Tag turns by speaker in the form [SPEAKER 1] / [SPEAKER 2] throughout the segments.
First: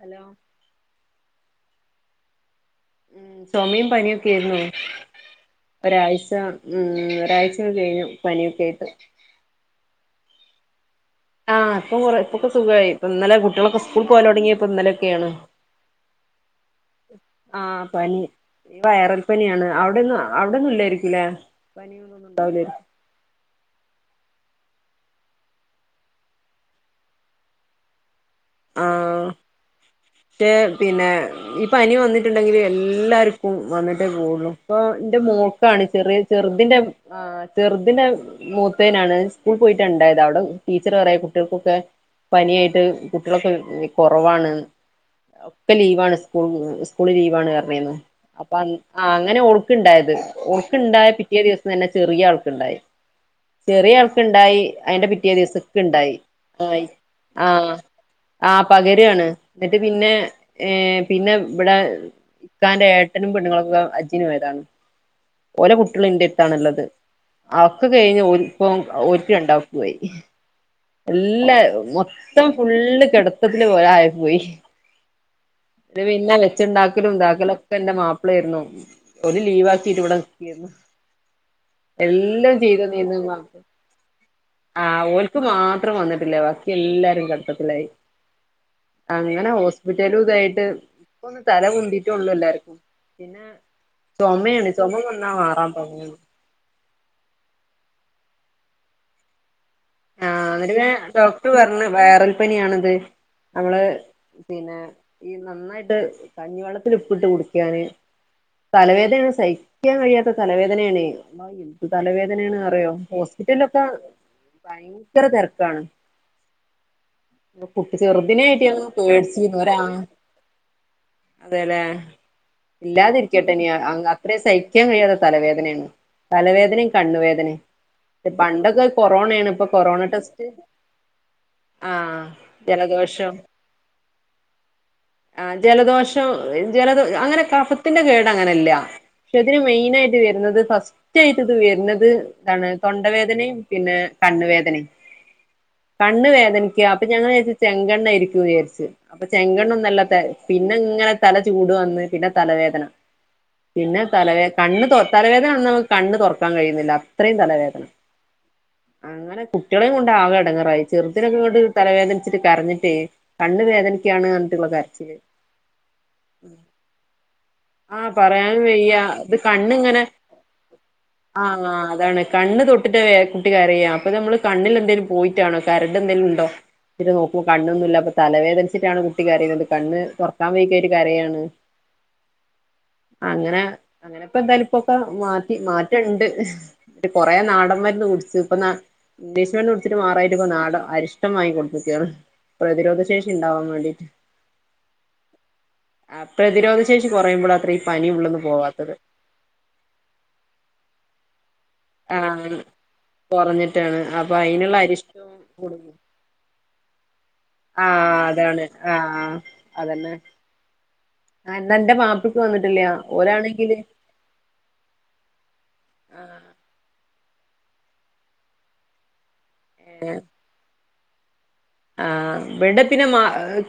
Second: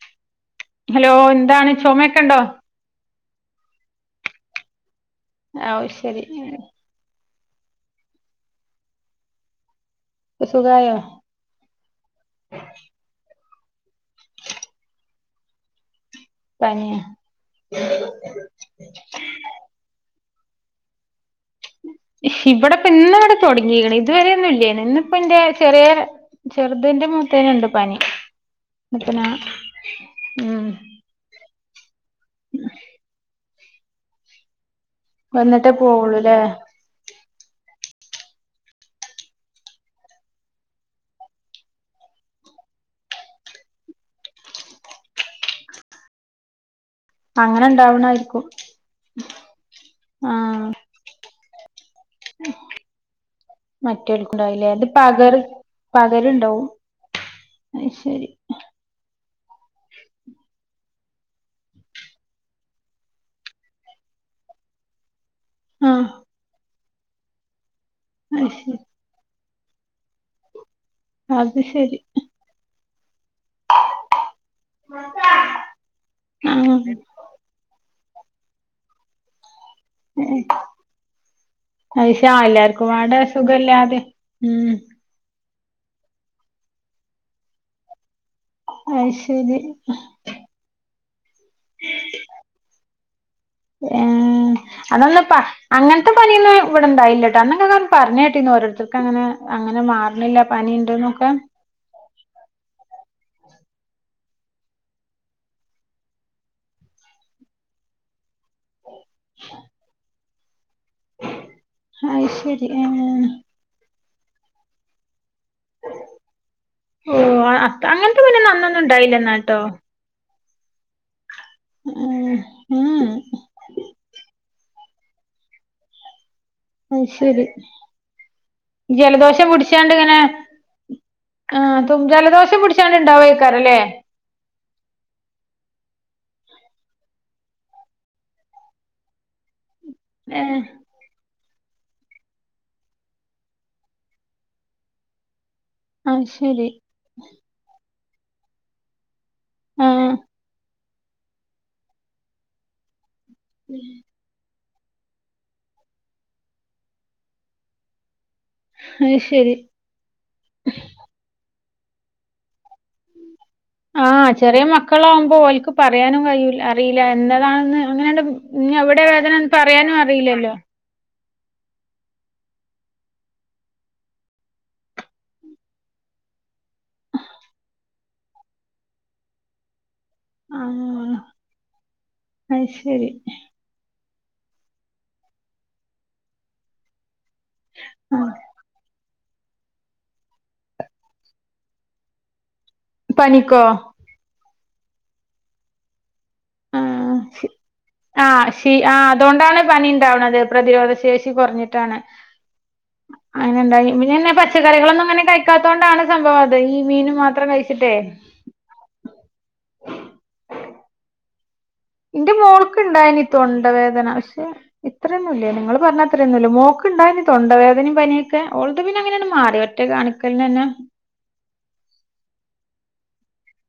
[SPEAKER 1] Hello
[SPEAKER 2] hello എന്താണ് ചുമൊക്കെണ്ടോ
[SPEAKER 1] ചുമുമയും പനിയൊക്കെ ആരുന്നുൊ
[SPEAKER 2] ആ ശരി
[SPEAKER 1] ഒഴ്ച ഉ മ് ഒഴച [unintelligible] കഴിഞ്ഞു പനിയൊക്കെ ആയിട്ട്
[SPEAKER 2] ഇപ്പൊ സുഖായോ
[SPEAKER 1] ആഹ് ഇപ്പൊ കൊറേ ഇപ്പൊക്കെ സുഖായി ഇപ്പൊ ഇന്നലെ കുട്ടികളൊക്കെ സ്കൂൾ പോകല് തുടങ്ങിയത് ഇന്നലെയൊക്കെ യാണ്
[SPEAKER 2] പനിയാ
[SPEAKER 1] ആഹ് പനി വൈറൽ പനിയാണ് അവിടെന്നും അവിടന്നും ഇല്ലായിരിക്കും ലേ
[SPEAKER 2] ഇവിടെ ഇപ്പന്ന്ങ്ങട്ട് തുടങ്ങീക്ക്ണ് ഇതുവരെയൊന്നും ഇല്ലേയ്നു. ഇന്നിപ്പൊന്റെ ചെറിയ ചെറുതിന്റെ മൂത്തീനുണ്ട് പനി അപ്പനാ
[SPEAKER 1] ആഹ് റ്റേ
[SPEAKER 2] ഉം
[SPEAKER 1] പിന്നെ ഈ പനി വന്നിട്ടുണ്ടെങ്കിൽ എല്ലാർക്കും വന്നിട്ടേ പോകൊള്ളു. ഇപ്പൊ ഇന്റെ
[SPEAKER 2] വന്നിട്ടേ
[SPEAKER 1] മോൾക്കാണ് ചെറിയ
[SPEAKER 2] പോവുള്ളൂല്ലേ
[SPEAKER 1] ചെറുതിന്റെ ആഹ് ചെറു തിന്റെ പനിയായിട്ട് കുട്ടികളൊക്കെ കൊറവാണ് ഒക്കെ ലീവാണ് സ്കൂൾ സ്കൂള് ലീവാണ്
[SPEAKER 2] അങ്ങനെ
[SPEAKER 1] റഞ്ഞീര്ന്നു.
[SPEAKER 2] ഇണ്ടാവണായിരിക്കും
[SPEAKER 1] അപ്പൊ അങ്ങനെ ഓൾക്ണ്ടായത്.
[SPEAKER 2] ആ
[SPEAKER 1] ഓൾക്ണ്ടായ പിറ്റേ ദിവസം തന്നെ ചെറിയ ആൾക്ക്ണ്ടായി ചെറിയ ആൾക്ക്ണ്ടായി
[SPEAKER 2] മറ്റോൽക്കുണ്ടാവില്ലേ ഇത്
[SPEAKER 1] അയിന്റെ പിറ്റേ
[SPEAKER 2] പകർ
[SPEAKER 1] ദിവസം ഇക്ക്ണ്ടായി
[SPEAKER 2] പകരുണ്ടാവും
[SPEAKER 1] ആഹ്
[SPEAKER 2] അത് ശരി
[SPEAKER 1] ആഹ് പകരാണ് ഇന്നിട്ട് പിന്നെ ഏഹ് പിന്നെ ഇബടെ ഇക്കാന്റെ ഏട്ടനും പെണ്ണുങ്ങളൊക്കെ ഹജ്ജിനു പോയതാന്നു ഓലെ
[SPEAKER 2] ആ
[SPEAKER 1] കുട്ടികളിന്റെര്ത്താണ്ള്ളത് അക്കെ കഴിഞ്ഞ്
[SPEAKER 2] അത്
[SPEAKER 1] ഓൾക്കും
[SPEAKER 2] ശരി
[SPEAKER 1] ഓല്ക്ക് രണ്ടാക്കും
[SPEAKER 2] അത്
[SPEAKER 1] എല്ലാം
[SPEAKER 2] ശരി
[SPEAKER 1] മൊത്തം ഫുള്ള് കെട [unintelligible] ആയി പോയി പിന്നെ
[SPEAKER 2] ആ
[SPEAKER 1] വെച്ചുണ്ടാക്കലും ഇതാക്കലും ഒക്കെന്റെ മാപ്പ ളാരുന്നു. ഓല് ലീവ് ആക്കീട്ട് ഇവിടെ നിക്കേര്ന്നു
[SPEAKER 2] അത് ശ ആ
[SPEAKER 1] എല്ലാം ചെയ്ത്
[SPEAKER 2] എല്ലാർക്കും പാടെ
[SPEAKER 1] തന്നീന്നത് മാപ.
[SPEAKER 2] സുഖല്ലാതെ ഉം
[SPEAKER 1] ആഹ് ഓൽ ക്ക് മാത്രം വന്നിട്ടില്ല ബാക്കി എല്ലാരും കടത്തത്തിലായി
[SPEAKER 2] അത്
[SPEAKER 1] അങ്ങനെ
[SPEAKER 2] ശരി
[SPEAKER 1] ഹോസ്പിറ്റലും ഇതായിട്ട് ഇപ്പൊന്ന് തല പൊന്തീട്ട് ഉള്ളൂ എല്ലാർക്കും പിന്നെ
[SPEAKER 2] ഏഹ്
[SPEAKER 1] ചുമയാണ് ചുമ വന്നാ
[SPEAKER 2] അതൊന്നുപ്പ
[SPEAKER 1] മാറാൻ പണിയാണ്
[SPEAKER 2] അങ്ങനത്തെ പനിയൊന്നും ഇവടെ ണ്ടായില്ലട്ടോ. അന്നൊക്കെ പറഞ്ഞ് കേട്ടീന്നു ഓരോര്ത്തർക്ക്ങ്ങനെ
[SPEAKER 1] ആഹ് ന്നിട്ട് പിന്നെ ഡോക്ടർ പറഞ്ഞു വൈറൽ പനിയാണിത് നമ്മള് പിന്നെ ഈ നന്നായിട്ട് കഞ്ഞിവെള്ളത്തില് ഇപ്പിട്ട് കുടിക്കാന് തലവേദനയാണ് സഇ വേദനേണ് അള്ളാ എന്ത്
[SPEAKER 2] അയ്
[SPEAKER 1] തലവേദനേണ്
[SPEAKER 2] ശരി
[SPEAKER 1] അറിയോ
[SPEAKER 2] ഏഹ്
[SPEAKER 1] ഹോസ്പിറ്റലിലൊക്കെ ഭയങ്കര തെരക്കാണ്
[SPEAKER 2] ഓഹ്
[SPEAKER 1] കുട്ടി
[SPEAKER 2] അങ്ങനത്തെ പനിയൊന്നും
[SPEAKER 1] ചെറുതിനെയായിട്ട്
[SPEAKER 2] അന്നൊന്നും
[SPEAKER 1] ഞാനൊന്ന് പേടിച്ചീന്നു
[SPEAKER 2] ഇണ്ടായില്ലന്നാട്ടോ
[SPEAKER 1] ഒരാ അതെല്ലെ
[SPEAKER 2] ഏഹ് ഏഹ്
[SPEAKER 1] ഇല്ലാതിരിക്കട്ടെ ഇനി അത്രേ സഹി സഹിക്കാൻ കഴിയാത്ത തലവേദനയാണ്. തലവേദനയും
[SPEAKER 2] അത് ശരി
[SPEAKER 1] കണ്ണുവേദനയും പണ്ടൊക്കെ കൊറോണയാണ് ഇപ്പൊ
[SPEAKER 2] [unintelligible]
[SPEAKER 1] കൊറോണ
[SPEAKER 2] ഇങ്ങനെ
[SPEAKER 1] ടെസ്റ്റ്
[SPEAKER 2] ആഹ് ജലദോഷം പിടിച്ച്ങ്ങാണ്ട് ഇണ്ടാവക്കാരം ല്ലേ
[SPEAKER 1] [inaudible] ആ ജലദോഷം ജലദോ അങ്ങനെ കഫത്തിന്റെ കേടങ്ങനല്ല പക്ഷെ ഇതിന് മെയിൻ ആയിട്ട് വരുന്നത്
[SPEAKER 2] ഏഹ്
[SPEAKER 1] ഫസ്റ്റ് ആയിട്ട് ഇത് വരുന്നത് ഇതാണ് തൊണ്ടവേദനയും പിന്നെ കണ്ണ് വേദനയും
[SPEAKER 2] അത്
[SPEAKER 1] കണ്ണ്
[SPEAKER 2] ശരി
[SPEAKER 1] വേദനിക്ക അപ്പൊ ഞങ്ങള് വിചാരിച്ചു ചെങ്കണ്ണായിരിക്കും വിചാരിച്ച് അപ്പൊ ചെങ്കണ്ണ് ഒന്നും അല്ലാ
[SPEAKER 2] ആഹ്
[SPEAKER 1] പിന്നെ ഇങ്ങനെ തല ചൂട് വന്ന് പിന്നെ തലവേദന പിന്നെ തലവേ കണ്ണ് തലവേദന വന്നപ്പോ കണ്ണ് തുറക്കാൻ കഴിയുന്നില്ല അത്രയും തലവേദന
[SPEAKER 2] അത്
[SPEAKER 1] അങ്ങനെ
[SPEAKER 2] ശരി
[SPEAKER 1] കുട്ടികളെയും കൊണ്ട് ആകെ എടങ്ങേറായി ചെറുതിനൊക്കെങ്ങട്ട് തലവേദനിച്ചിട്ട് കരഞ്ഞിട്ട്
[SPEAKER 2] ആഹ് ചെറിയ
[SPEAKER 1] കരച്ചില്
[SPEAKER 2] മക്കളാവുമ്പോ ഓൽക്ക് പറയാനും കയ്യൂല അറിയൂല ഇന്നതാണെന്ന്
[SPEAKER 1] ആ
[SPEAKER 2] അങ്ങനെയണ്ട്
[SPEAKER 1] പറയാൻ
[SPEAKER 2] ഇഞ്ഞി
[SPEAKER 1] വയ്യ
[SPEAKER 2] എവിടെ വേദനാന്ന് പറയാനും അറിയില്ലല്ലോ
[SPEAKER 1] ആഹ് അതാണ് കണ്ണ് തൊട്ടിട്ട കുട്ടി കരയ അപ്പൊ നമ്മള് കണ്ണിൽ എന്തേലും പോയിട്ടാണോ കരട് എന്തെലുംണ്ടോ [unintelligible] നോക്കും കാണണൊന്നും ഇല്ല അപ്പൊ തലവേദനിച്ചിട്ടാണ് കുട്ടി കരയ്ണത് കണ്ണ് തൊറക്കാൻ
[SPEAKER 2] ആ
[SPEAKER 1] വെയ്ക്കായിട്ട് കരയാണ്
[SPEAKER 2] അത് ശരി
[SPEAKER 1] അങ്ങനെ അങ്ങനെ ഇപ്പൊ എന്തായാലും ഇപ്പൊക്കെ മാറ്റി മാറ്റണ്ട് കുറേ നാടൻ മരുന്ന്
[SPEAKER 2] ആ
[SPEAKER 1] കുടിച്ചു ഇപ്പൊ നാ ഇംഗ്ലീഷ്മെന്റ് കൊടുത്തിട്ട് മാറായിട്ട ഇപ്പോ നാട അരിഷ്ടം വങ്ങി കൊടുത്തക്ക പ്രതിരോധ ശേഷി
[SPEAKER 2] പനിക്കോ
[SPEAKER 1] ഉണ്ടാവാൻ വേണ്ടിട്ട് പ്രതിരോധ
[SPEAKER 2] ആ
[SPEAKER 1] ശേഷി കുറയുമ്പോൾ അത്ര ഈ പനി
[SPEAKER 2] ആ
[SPEAKER 1] ഉള്ളന്ന്
[SPEAKER 2] ശ
[SPEAKER 1] പോവാത്തത്
[SPEAKER 2] ആ അതൊണ്ടാണ് പനി ഉണ്ടാവുന്നത് പ്രതിരോധ ശേഷി
[SPEAKER 1] ആഹ
[SPEAKER 2] അങ്ങനെ എന്ത പിന്നന്നെ പച്ചക്കറികളൊന്നും അനെ കഴിക്കാത്ത
[SPEAKER 1] അരിഷ്ടവും
[SPEAKER 2] കൊണ്ടാണ് സംഭവം അത് ഈ മീന് മാത്രം കഴ
[SPEAKER 1] ആഹ അതാണ് ആഹ അതന്നെ എന്നാ എന്റെ
[SPEAKER 2] ഇന്റെ
[SPEAKER 1] മാപ്പിൾക്ക്
[SPEAKER 2] മോൾക്ക്
[SPEAKER 1] വന്നിട്ടില്ല
[SPEAKER 2] ഇണ്ടായന് തൊണ്ട
[SPEAKER 1] ഓരാണെങ്കില്
[SPEAKER 2] വേദന പക്ഷെ ഇത്രയൊന്നുമ ഇല്ല നിങ്ങള്ൾ പറഞ്ഞത്രൊന്നുംല്ല മോക്ക് ഇണ്ടായ തൊണ്ടവേദനയും പനിയൊക്കെ ഉഓൾത് പിന്നെ അങ്ങനെയാണ് മാറി ഒറ്റേ കാണിക്കല തന്നെ
[SPEAKER 1] ആ് ഇവിടെ പിന്നെ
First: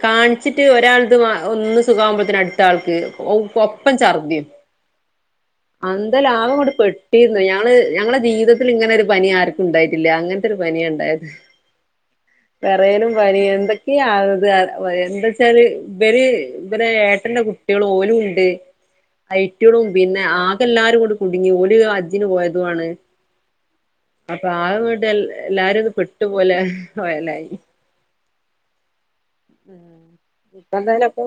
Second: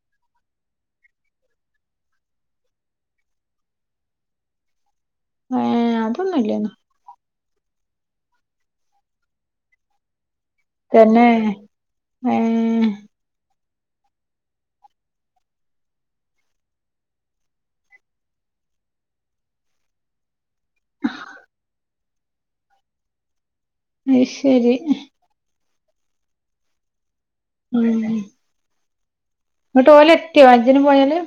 [SPEAKER 1] കാണിച്ചിട്ട് ഒരാൾത് ഒന്ന് സുഖമാകുമ്പോഴത്തന അടുത്ത ആൾക്ക് ഓ ഒപ്പം ചർധിം
[SPEAKER 2] ഏ
[SPEAKER 1] അന്ത ലാഭം
[SPEAKER 2] അതൊന്നുംല്ലേന്നു
[SPEAKER 1] കൂടെ പെട്ടിരുന്നു ഞങ്ങള് ഞങ്ങളുടെ ജീവിതത്തിൽ ഇങ്ങനെ ഒരു പനി ആർക്കും ഉണ്ടായിട്ടില്ല അങ്ങനെ അങ്ങനെ രു പനിയ ഉണ്ടായത്
[SPEAKER 2] തന്നെ ഏ
[SPEAKER 1] വേറെയലും പനി എന്തൊക്കെയാത് എന്താ വച്ചാല് ഇര് ഇ ഏട്ട കുട്ടികൾ ഓലും ഉണ്ട് ഐറ്റോളും പിന്നെ ആകെല്ലാരും കൂടി കുണ്ടുങ്ങി ഓലി അജ്ജിന് പോയതുണ്
[SPEAKER 2] അത്
[SPEAKER 1] അപ്പൊ ആ
[SPEAKER 2] ശരി
[SPEAKER 1] വീട്ട എല്ലാരും ഇത് പെട്ടുപോലെ പോയലായി
[SPEAKER 2] ഉം ന്നട്ട് ഓല് എത്തിയോ
[SPEAKER 1] ഇപ്പ
[SPEAKER 2] ഹജ്ജിന്
[SPEAKER 1] എന്തായാലും
[SPEAKER 2] പോയാല്
[SPEAKER 1] ഇപ്പൊ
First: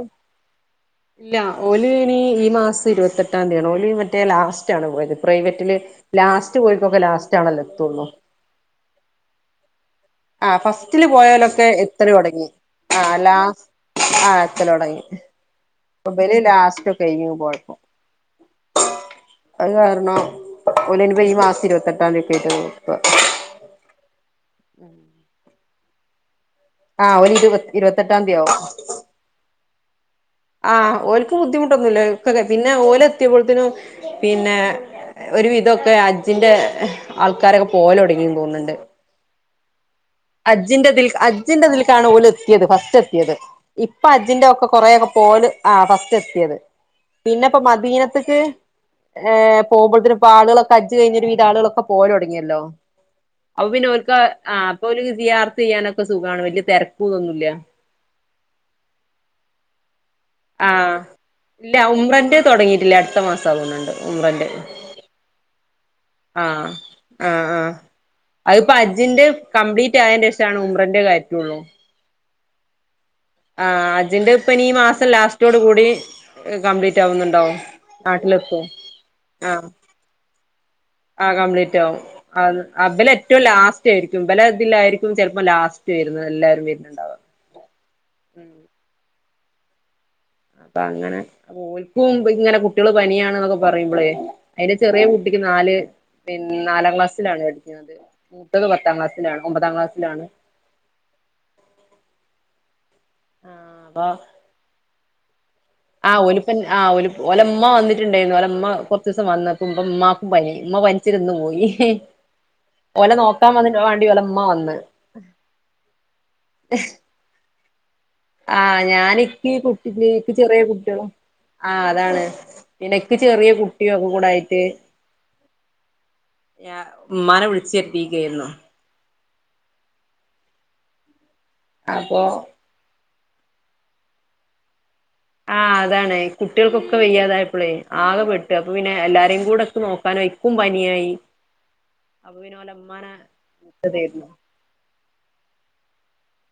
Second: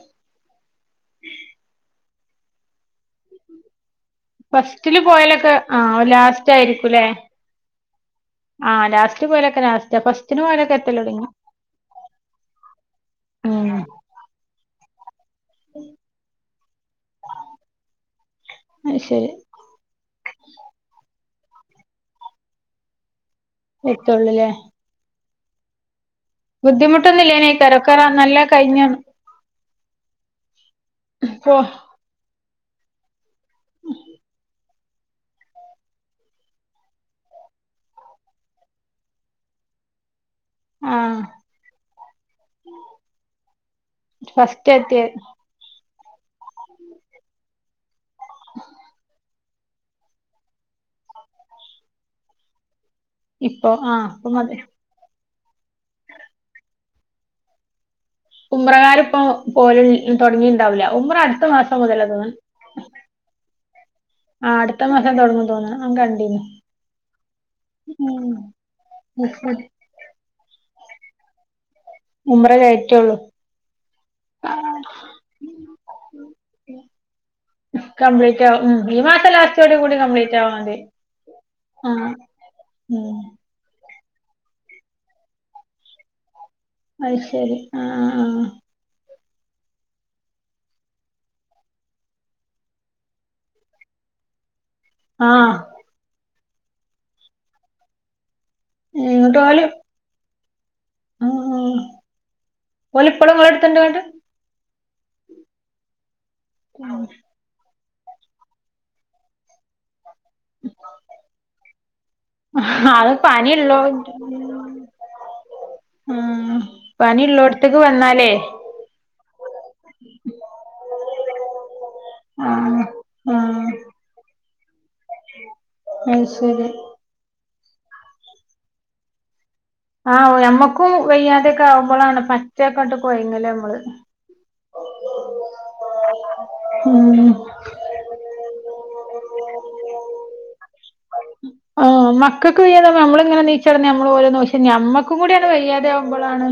[SPEAKER 1] ഇല്ല ഓല് ഈ മാസം ഇരുപത്തെട്ടാം തീയതി ആണ ഓ മറ്റേ ലാസ്റ്റ് ആണ്
[SPEAKER 2] ഫസ്റ്റില്
[SPEAKER 1] പോയത്
[SPEAKER 2] പോയാലൊക്കെ
[SPEAKER 1] പ്രൈവറ്റില്
[SPEAKER 2] ആ
[SPEAKER 1] ലാസ്റ്റ് പോയിക്കൊക്കെ ലാസ്റ്റ് ആണല്ലോ എത്തള്ളൂ
[SPEAKER 2] ആഹ് ലാസ്റ്റ് പോലൊെ
[SPEAKER 1] ആ ഫസ്റ്റില് പോയാലൊക്കെ എത്ര തുടങ്ങി ആ ലാസ്
[SPEAKER 2] ഉം
[SPEAKER 1] ആ എത്ര തുടങ്ങി അപ്പൊ ബൽ ലാസ്റ്റ് ആയിന് പോഴപ്പം
[SPEAKER 2] അത് ശരി
[SPEAKER 1] അത് കാരണം ല ഇനിപ്പ ഈ മാസം ഇരുപത്തെട്ടാം രൂപായിട്ട് നോ
[SPEAKER 2] എത്തള്ളൂല്ലേ
[SPEAKER 1] ആഹ് ഒരു ഇരുപ
[SPEAKER 2] ബുദ്ധിമുട്ടൊന്നുംല്ലേനേക്കാരം ഒക്കെ
[SPEAKER 1] ഇരുപത്തെട്ടാം
[SPEAKER 2] നല്ല
[SPEAKER 1] തീയയാവും
[SPEAKER 2] കഴിഞ്ഞ
[SPEAKER 1] ആഹ് ഒൽക്ക്
[SPEAKER 2] പോ
[SPEAKER 1] ബുദ്ധിമുട്ടൊന്നു ഇല്ലേ ഒക്കെ പിന്നെ ഓലെ എത്തിയപ്പോഴത്തേനും പിന്നെ ഒരു വിധൊക്കെ അജ്ജിന്റെ ആൾക്കാരൊക്കെ പോലെ തുടങ്ങി തോന്നുന്നുണ്ട് അജിന്റെ
[SPEAKER 2] ആ
[SPEAKER 1] അജിന്റെ ദക്കാണ് ഓല എത്തിയത് ഫസ്റ്റ് എത്തിയത് ഇപ്പൊ അജിൻന്റെ ഒക്കെ
[SPEAKER 2] ഫസ്റ്റ് എത്തിയ
[SPEAKER 1] കൊറെേൊക്കെ പോ ഫസ്റ്റ് എത്തിയത് പിന്നെ മദീ നത്തക്ക് പോക്പോഴത്ത ഇപ്പോ ആളുകളൊ അ കഴിഞ്ഞ ഒരു വിധം ആളു കളൊക്കെ പോല തുടങ്ങിയല്ലോ അപ്പം
[SPEAKER 2] ഇപ്പൊ
[SPEAKER 1] പിന്നെ
[SPEAKER 2] ആ
[SPEAKER 1] ഓല്ക്ക്
[SPEAKER 2] ഇപ്പൊ മതി
[SPEAKER 1] ആഹ സിയാറത്ത് ചെയ്യാനൊക്കെ സുഖമാണ് വലിയ തിരക്കന്നൊന്നുമല്ല
[SPEAKER 2] ഉംറകാർ ഇപ്പോ പോലും
[SPEAKER 1] ആ
[SPEAKER 2] തുടങ്ങിണ്ടാവില്ല ഉംറ അടുത്ത
[SPEAKER 1] ഇല്ല
[SPEAKER 2] മാസം മുതല
[SPEAKER 1] ഉമ്രന്റെ തൊടങ്ങിയിട്ടില്ല അടുത്ത മാസാ തോന്ന്ണ്ട്
[SPEAKER 2] ആ അടുത്ത മാസ തുടങ്ങും തോന്നുന്നത്
[SPEAKER 1] ആഹ ആഹ ആഹ്
[SPEAKER 2] ഉം
[SPEAKER 1] അതിപ്പോൊ അജ്ജിന്റെ കംപ്ലീറ്റ് ആയന്റെേഷാണ് മുമ്പ ഇന്റെ കാര്യള്ളൂ
[SPEAKER 2] ഉുമ്ര കയറ്റുള്ളൂ
[SPEAKER 1] ആഹ അജിന്റെ ഇപ്പനിീ മാസം ലാസ്റ്റോട് കൂടി കംപ്ലീറ്റ് ആവുന്നുണ്ടാവും
[SPEAKER 2] കംപ്ലീറ്റ്
[SPEAKER 1] നാട്ടിലൊക്കെ
[SPEAKER 2] ആവും ഉം ഈ മാസം
[SPEAKER 1] ആഹ
[SPEAKER 2] ലാസ്റ്റോട് കൂടി കംപ്ലീറ്റ് ആവാ മതി
[SPEAKER 1] ആ കംപ്ലീറ്റ്
[SPEAKER 2] ആ
[SPEAKER 1] ആും അ അബില
[SPEAKER 2] ഉം
[SPEAKER 1] ഏറ്റ ലാസ് ും പല ഇതിലായിരിക്കും ചിലപ്പോ ലാസ്റ്റ്ല്ല
[SPEAKER 2] അ ശരി ആഹ
[SPEAKER 1] ഉം അപ്പ അങ്ങനെ അപ്പൊ ഓൽക്കും ഇങ്ങനെ കുട്ടികള് പനിയാണ് എന്നൊക്കെ പറയുമ്പോളേ അതിന്റെ ചെറിയ
[SPEAKER 2] ആ
[SPEAKER 1] കുട്ടിക്ക് നാല് പിന്ന നാലാം ക്ലാസ്സിലാണ് പഠിക്കുന്നത് മുത്തത് പത്താം
[SPEAKER 2] ഇങ്ങോട്ട്
[SPEAKER 1] ക്ലാസിലാണ്
[SPEAKER 2] ഓല്
[SPEAKER 1] ഒമ്പതാം ക്ലാസ്സിലാണ്
[SPEAKER 2] ആ ഓലെ ഇപ്പോഴും ടെ
[SPEAKER 1] ആ
[SPEAKER 2] എടുത്തണ്ട് വേണ്ട
[SPEAKER 1] ആഹ് ഒലിപ്പൻ ആ്ല ഒലമ്മ വന്നിട്ടുണ്ടായിരുന്നു ഒലമ്മ കുറച്ച ദിവസം വന്നപ്പ്പ നി ഇമ്മ പനിച്ചിന്ന് പോയി ഓല
[SPEAKER 2] അത്
[SPEAKER 1] നോക്കാൻ വന്നി
[SPEAKER 2] പനിയുള്ളോ
[SPEAKER 1] വണ്ടി ഓലമ്മ വന്ന്
[SPEAKER 2] ആ പനിുള്ളോ
[SPEAKER 1] ആഹ ഞാാന എക്ക് കുട്ടി എക്ക് ചെറിയ കുട്ടികള ആഹ അതാണ്
[SPEAKER 2] ആ
[SPEAKER 1] നിനക്ക്
[SPEAKER 2] ആ
[SPEAKER 1] ചെറിയ കുട്ടിയ ഒക്കെ കൂട ആായിട്ട്
[SPEAKER 2] അത് ശരി
[SPEAKER 1] ഉമ്മാനെ വിളിച്ചു എപ്പക്കയന്നു
[SPEAKER 2] ആഹ മ്മക്കും വയ്യാതെയൊക്കെ
[SPEAKER 1] അപ്പൊ
[SPEAKER 2] ആവുമ്പോളാണ് മറ്റേൊക്കെട്ട് പോയങ്ങല്ലേ നമ്മള്
[SPEAKER 1] ആഹ് അതാണ് കുട്ടികൾക്കൊക്കെ
[SPEAKER 2] ഉം
[SPEAKER 1] വയ്യാതായപ്പോളേ ആകെ പെട്ടു അപ്പൊ പിന്നെ എല്ലാരേും കൂടെൊക്കെ നോക്കാൻ കുംമ്പാനിയായി
[SPEAKER 2] ആഹ മക്കക്ക് നമ്മ ഇങ്ങനെ നീച്ചട നമ്മ
[SPEAKER 1] വിളിച്ചതായിരുന്നു
[SPEAKER 2] ഓരോം നമ്മക്കും കൂടിയാണ് വയ്യാതെ ആവുമ്പോളാണ്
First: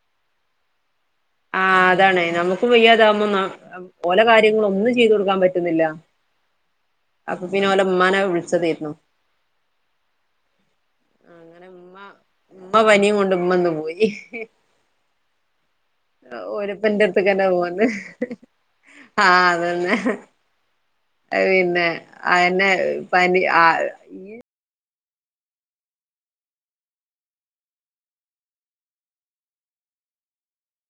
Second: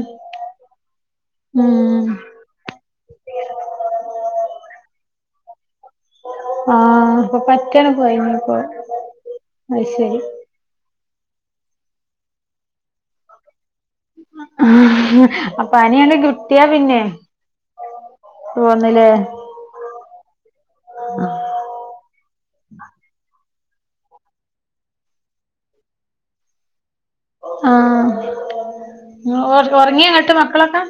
[SPEAKER 1] ആ അതാണ് നമ്മുക്ക് വയ്യാതാകുമ്പോ ഓലെ കാര്യങ്ങളും ഒന്നും ചെയ്തു കൊടുക്കാൻ പറ്റുന്നില്ല
[SPEAKER 2] ആഹ അപ്പൊ
[SPEAKER 1] പിന്നെ
[SPEAKER 2] പറ്റണ
[SPEAKER 1] ഓലെ ഉമ്മാനെ
[SPEAKER 2] പോഞ്ഞപ്പോ
[SPEAKER 1] വിളിച്ചതായിരുന്നു
[SPEAKER 2] അത് ശരി
[SPEAKER 1] അങ്ങനെ ഉമ്മ ഉമ്മ പനിയും കൊണ്ട് ഉമ്മ നും
[SPEAKER 2] ആ പനിയണ്ട് കിട്ടിയാ പിന്നെ
[SPEAKER 1] ഓരപ്പന്റെ അടുത്തക്കന്നെ പോവാന്ന്
[SPEAKER 2] പോന്നില്ലേ
[SPEAKER 1] ആഹ അതന്നെ പിന്നെ അന്നെ പനി
[SPEAKER 2] ആഹ ഉറങ്ങിയ അങ്ങോട്ട് മക്കളൊക്കെ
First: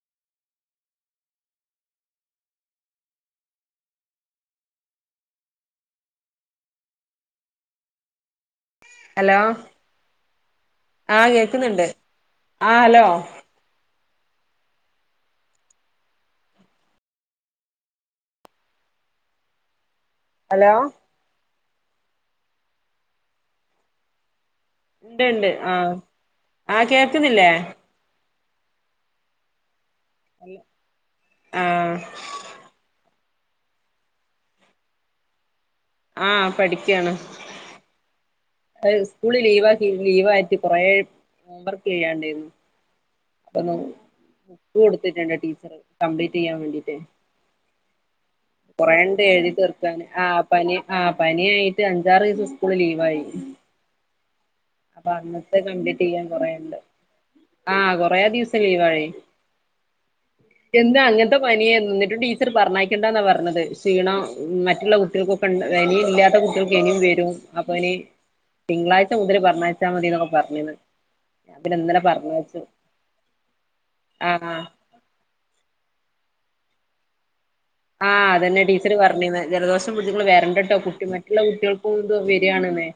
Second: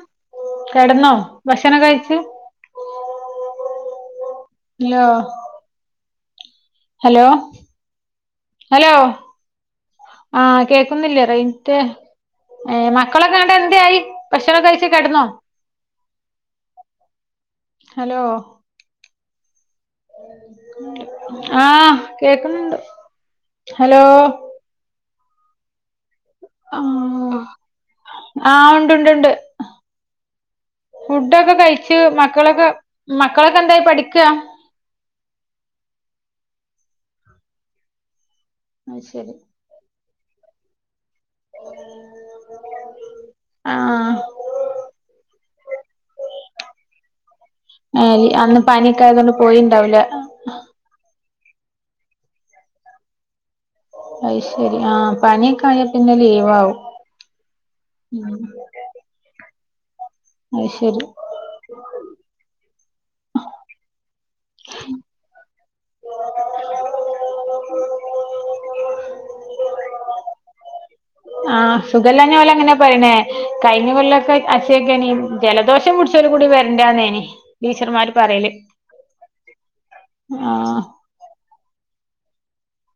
[SPEAKER 2] കെടന്നോ ഭക്ഷണംൊക്കെ കഴിച്ചു
[SPEAKER 1] അ
[SPEAKER 2] ഇ ഹലോ
[SPEAKER 1] ഹലോ
[SPEAKER 2] ആഹ കേക്കുന്നില്ലേ
[SPEAKER 1] ആഹ്
[SPEAKER 2] റയിറ്റ
[SPEAKER 1] കേക്കുന്നുണ്ട് ആഹ്
[SPEAKER 2] ഏ
[SPEAKER 1] ഹലോ
[SPEAKER 2] മക്കളൊക്കെ കട്ട എന്ത ആായി ഭക്ഷണംൊ കഴിച്ച കിടന്നോ ഹലോ
[SPEAKER 1] ഹലോ
[SPEAKER 2] ആഹ കേക്കുന്നുണ്ട് ഹലോ
[SPEAKER 1] ഉണ്ട്ണ്ട് ആഹ ആഹ
[SPEAKER 2] ആഹ്
[SPEAKER 1] കേൾക്കുന്നില്ലേ
[SPEAKER 2] ആഹ് ഉണ്ട്ണ്ട്ുണ്ട് ഫുഡൊക്കെ
[SPEAKER 1] ആഹ്
[SPEAKER 2] കഴച്ച് മക്കളൊക്കെ മക്കളൊക്കെ എന്തായി പഠിക്കുക
[SPEAKER 1] ആഹ് പഠിക്കയാണ്
[SPEAKER 2] അത് ശരി
[SPEAKER 1] സ്കൂള് ലീവ ആക്കി ലീവ് ആട്ടി കുറെേ ഹ വർക്ക് ചെയ്യാണ്ടരുന്നു അപ്പൊ
[SPEAKER 2] ആഹ്
[SPEAKER 1] കൊടുത്തിട്ടുണ്ട് കംപ്ലീറ്റ് ചെയ്യാൻ വേണ്ടീട്ട്
[SPEAKER 2] ആ
[SPEAKER 1] കുറേണ്ട് എഴുതി തീർക്കൻ ആ പനി ആ പാനിയായിട്ട് അഞ്ചാറ് ദിവസം സ്കൂള് ലീവായി
[SPEAKER 2] അയ്ശരി
[SPEAKER 1] അപ്പൊ
[SPEAKER 2] ആഹ് പനിയൊക്കെ ആയ പിന്നെ ലീവ് ആവും
[SPEAKER 1] ആഹ് കൊറേ ദിവസം ലീവായി
[SPEAKER 2] അത്
[SPEAKER 1] എന്താ
[SPEAKER 2] ശരി
[SPEAKER 1] അങ്ങനത്തെ പനിയെ നിന്നിട്ട് ടീച്ചർ പറഞ്ഞക്കേണ്ടന്നാ പറഞ്ഞത് ക്ഷീണോ മറ്റുള്ള കുട്ടികൾക്കൊക്കെ ഉണ്ട് ഇനിയും ഇല്ലാത്ത കുട്ടികൾക്ക് ഇനിയും വരും അപ്പൊ ഇനി തിങ്കളാഴ്ച മുതൽ പറഞ്ഞ ഴച്ചാ മതിന്നൊക്കെ പറഞ്ഞന്ന്
[SPEAKER 2] ആഹ് സുഖല്ലഞ്ഞോലെ അങ്ങനെ പറയണേ കഴിഞ്ഞ
[SPEAKER 1] ആ
[SPEAKER 2] കൊല്ലൊക്കെ അശക്ക ജലദോഷ ദോഷം പുടിച്ചല് കൂടി വരണ്ടന്നേനി
[SPEAKER 1] ആഹ് അതന്നെ ടീച്ചറ് പറഞ്ഞ് ജലദോഷം പിടിച്ചകൾ വരണ്ട കേട്ടോ
[SPEAKER 2] ആഹ്
[SPEAKER 1] കുട്ടി മറ്റുള്ള കുട്ടികൾക്കും വരിയാാണ് ന്നേ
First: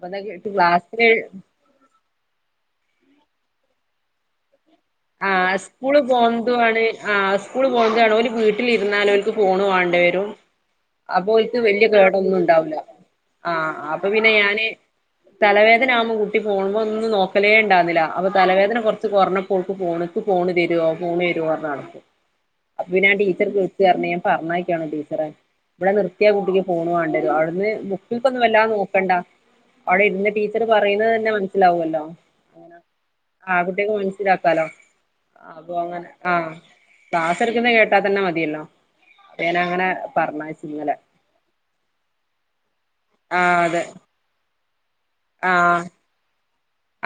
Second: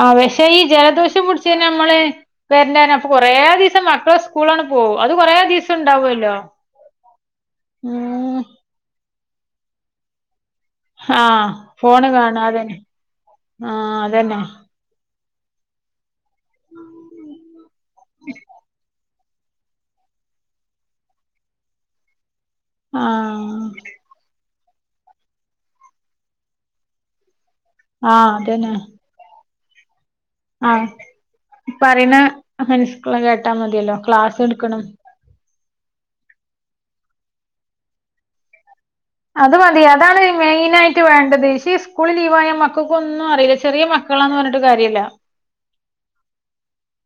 [SPEAKER 2] ആഹ് പക്ഷെ ഈ ജലദോഷം പിടിച്ചന്നെ നമ്മള് വരണ്ട കുറേ ദിവസം മക്കളെ സ്കൂളാണ്ഇപ്പോ
[SPEAKER 1] ആ സ്കൂള് പോതണ് ആ സ്കൂള് പോകുന്നതാണ് ഒല്
[SPEAKER 2] ഉം
[SPEAKER 1] വിട്ടിലിരുന്നാലും ഫോണ് വേണ്ട വരും
[SPEAKER 2] ആ
[SPEAKER 1] അപ്പൊ ഒൽക്ക്‌
[SPEAKER 2] ഫോണ്
[SPEAKER 1] വല്യകേടൊന്നും ഒന്നും
[SPEAKER 2] കാണാ
[SPEAKER 1] ഉണ്ടാവില്ല
[SPEAKER 2] അതന്നെ ആ
[SPEAKER 1] ആഹ് അപ്പൊ പിന്നെ
[SPEAKER 2] അതന്നെ
[SPEAKER 1] ഞാന് തലവേദന ആകുമ്പോൾ കുട്ടി പോകുമ്പോ ഒന്നും നോക്കലേണ്ടാവുന്നില്ല അപ്പൊ തലവേദന കൊറച്ച് കൊറഞ്ഞ് ക്ക് പോണ് ഫോണ് തരുവോ ഫോണ് തരോന്നാണ് അപ്പൊ പിന്നെ
[SPEAKER 2] ആ
[SPEAKER 1] ഞാൻ ടീച്ചർ വിളിച്ച് പറഞ്ഞു ഞാൻ പറഞ്ഞയക്കാണ് ടീച്ചറെ ഇവിടെ നിർത്തിയാ കുട്ടിക്ക് ഫോണ് വേണ്ടി വരും അവ ന്ന്
[SPEAKER 2] ആ
[SPEAKER 1] ബുക്ക് ക്കൊന്നും വല്ലാണ്ട്
[SPEAKER 2] അതന്നെ
[SPEAKER 1] നോക്കണ്ട അവിടെ ഇരുന്നി
[SPEAKER 2] ആ പറയുന്ന [inaudible] കേട്ടാ മതിയല്ലോ ക്ലാ ക്ലാസ് എടുക്കണത്
[SPEAKER 1] ഒ അങ്ങനെ ആ ക്ലാസ് എടുക്കുന്നത് കേട്ടാ തന്നെ മതിയല്ലോ അപ്പൊ
[SPEAKER 2] അത്
[SPEAKER 1] ഞാൻ
[SPEAKER 2] മതി
[SPEAKER 1] അങ്ങനെ
[SPEAKER 2] അതാണ്
[SPEAKER 1] പറഞ്ഞയച്ചു
[SPEAKER 2] മെയിൻ
[SPEAKER 1] ഇന്നലെ
[SPEAKER 2] ആയിട്ട് വേണ്ടത് പക്ഷേ സ്കൂൾ ലീവായ മക്ക മക്കൾക്കൊന്നും അറിയില്ല ചെറിയ മക്കളാന്ന് പറഞ്ഞിട്ട് കാര്യമല്ല
[SPEAKER 1] ആ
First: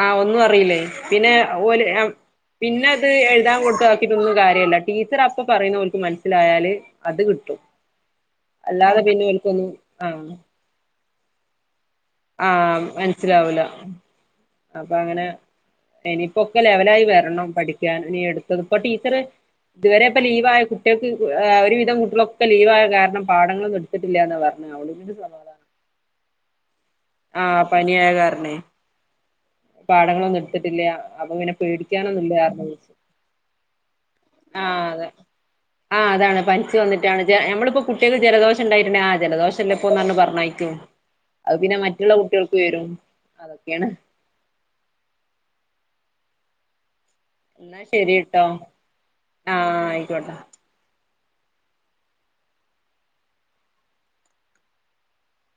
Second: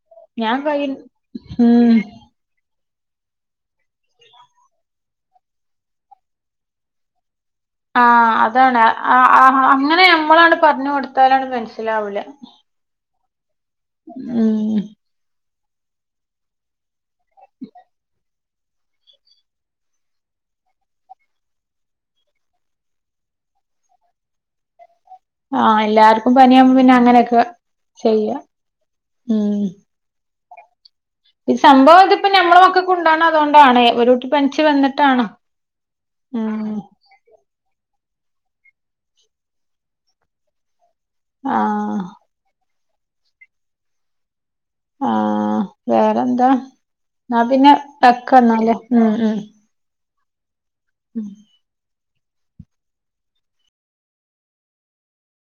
[SPEAKER 1] ആഹ് ഒന്നും
[SPEAKER 2] ഞാൻ
[SPEAKER 1] അറിയില്ലേ
[SPEAKER 2] കൈ
[SPEAKER 1] പിന്നെ
[SPEAKER 2] ഉം
[SPEAKER 1] ഒല്ല്പിന്നെ അത് എഴുതാൻ കൊടുത്തതക്കിയിട്ടൊന്നും കാര്യമല്ല ടീച്ചർ അപ്പ പറയുന്നവക്ക് മനസ്സിലായാല് അത് കിട്ടും
[SPEAKER 2] ആഹ് അതാണ്
[SPEAKER 1] അല്ലാതെ പിന്നെ ഓൽക്കൊന്നും
[SPEAKER 2] അങ്ങനെ ആന് നമ്മളാണ് പറഞ്ഞ് കൊടുത്താലാണ് മനസി
[SPEAKER 1] ആ മനസിലാവൂല
[SPEAKER 2] ഉം
[SPEAKER 1] അപ്പൊ അങ്ങനെ ഇനിയിപ്പോക്കെ ലെവലായി വരണം പഠിക്കാൻ ഇനി എടുത്തത്പ്പൊ ടീച്ചർ ഇതുവരെ ഇപ്പൊ ലീവായ കുട്ടികൾക്ക്എഒരുവിധം കുട്ടികളൊക്കെ ലീവായ കാരണം പാഠങ്ങളൊന്നും എടുത്തിട്ടില്ല എന്ന് പറഞ്ഞേ [unintelligible]
[SPEAKER 2] ആഹ് എല്ലാർക്കും പനിയാകുമ്പോ പിന്നെ അങ്ങനെയൊക്കെ ചെയ്യാ ഉം
[SPEAKER 1] പാഠാങ്ങളൊന്നും എടുത്തിട്ടില്ല അപ്പൊ
[SPEAKER 2] ഈ
[SPEAKER 1] പിന്നെ
[SPEAKER 2] സംഭവം ഇതിപ്പ
[SPEAKER 1] പേടിക്കാനൊന്നുമില്ല കാരണം
[SPEAKER 2] ഞമ്മളൊമകക്കു ഇണ്ടാകുന്നത് അതേകൊണ്ടാണേ ഒരുട്ടി പ നിച്ച്
[SPEAKER 1] ആഹ് അതെ
[SPEAKER 2] വന്നിട്ടാണ്
[SPEAKER 1] ആഹ് അതാണ് പനിച്ചു
[SPEAKER 2] ഉം
[SPEAKER 1] വന്നിട്ടാണ് നമ്മളിപ്പോ ആ കുട്ടികൾക്ക് ജലദോഷം ഉണ്ടായിരുന്നേ ആ ജലദോഷ ല്ല ഇപ്പോന്ന്പറഞ്ഞക്കും അത് പിന്നെ
[SPEAKER 2] ആഹ്
[SPEAKER 1] മറ്റുള്ള കുട്ടികൾക്ക് വരും അതൊക്കെയാണ്
[SPEAKER 2] ആ. വേറെന്താ ആ ഇ പിന്നെ
[SPEAKER 1] എന്നാ
[SPEAKER 2] ടക്ക് വന്നാലേ ഉം ഉം
[SPEAKER 1] ട് [inaudible]
[SPEAKER 2] ഉം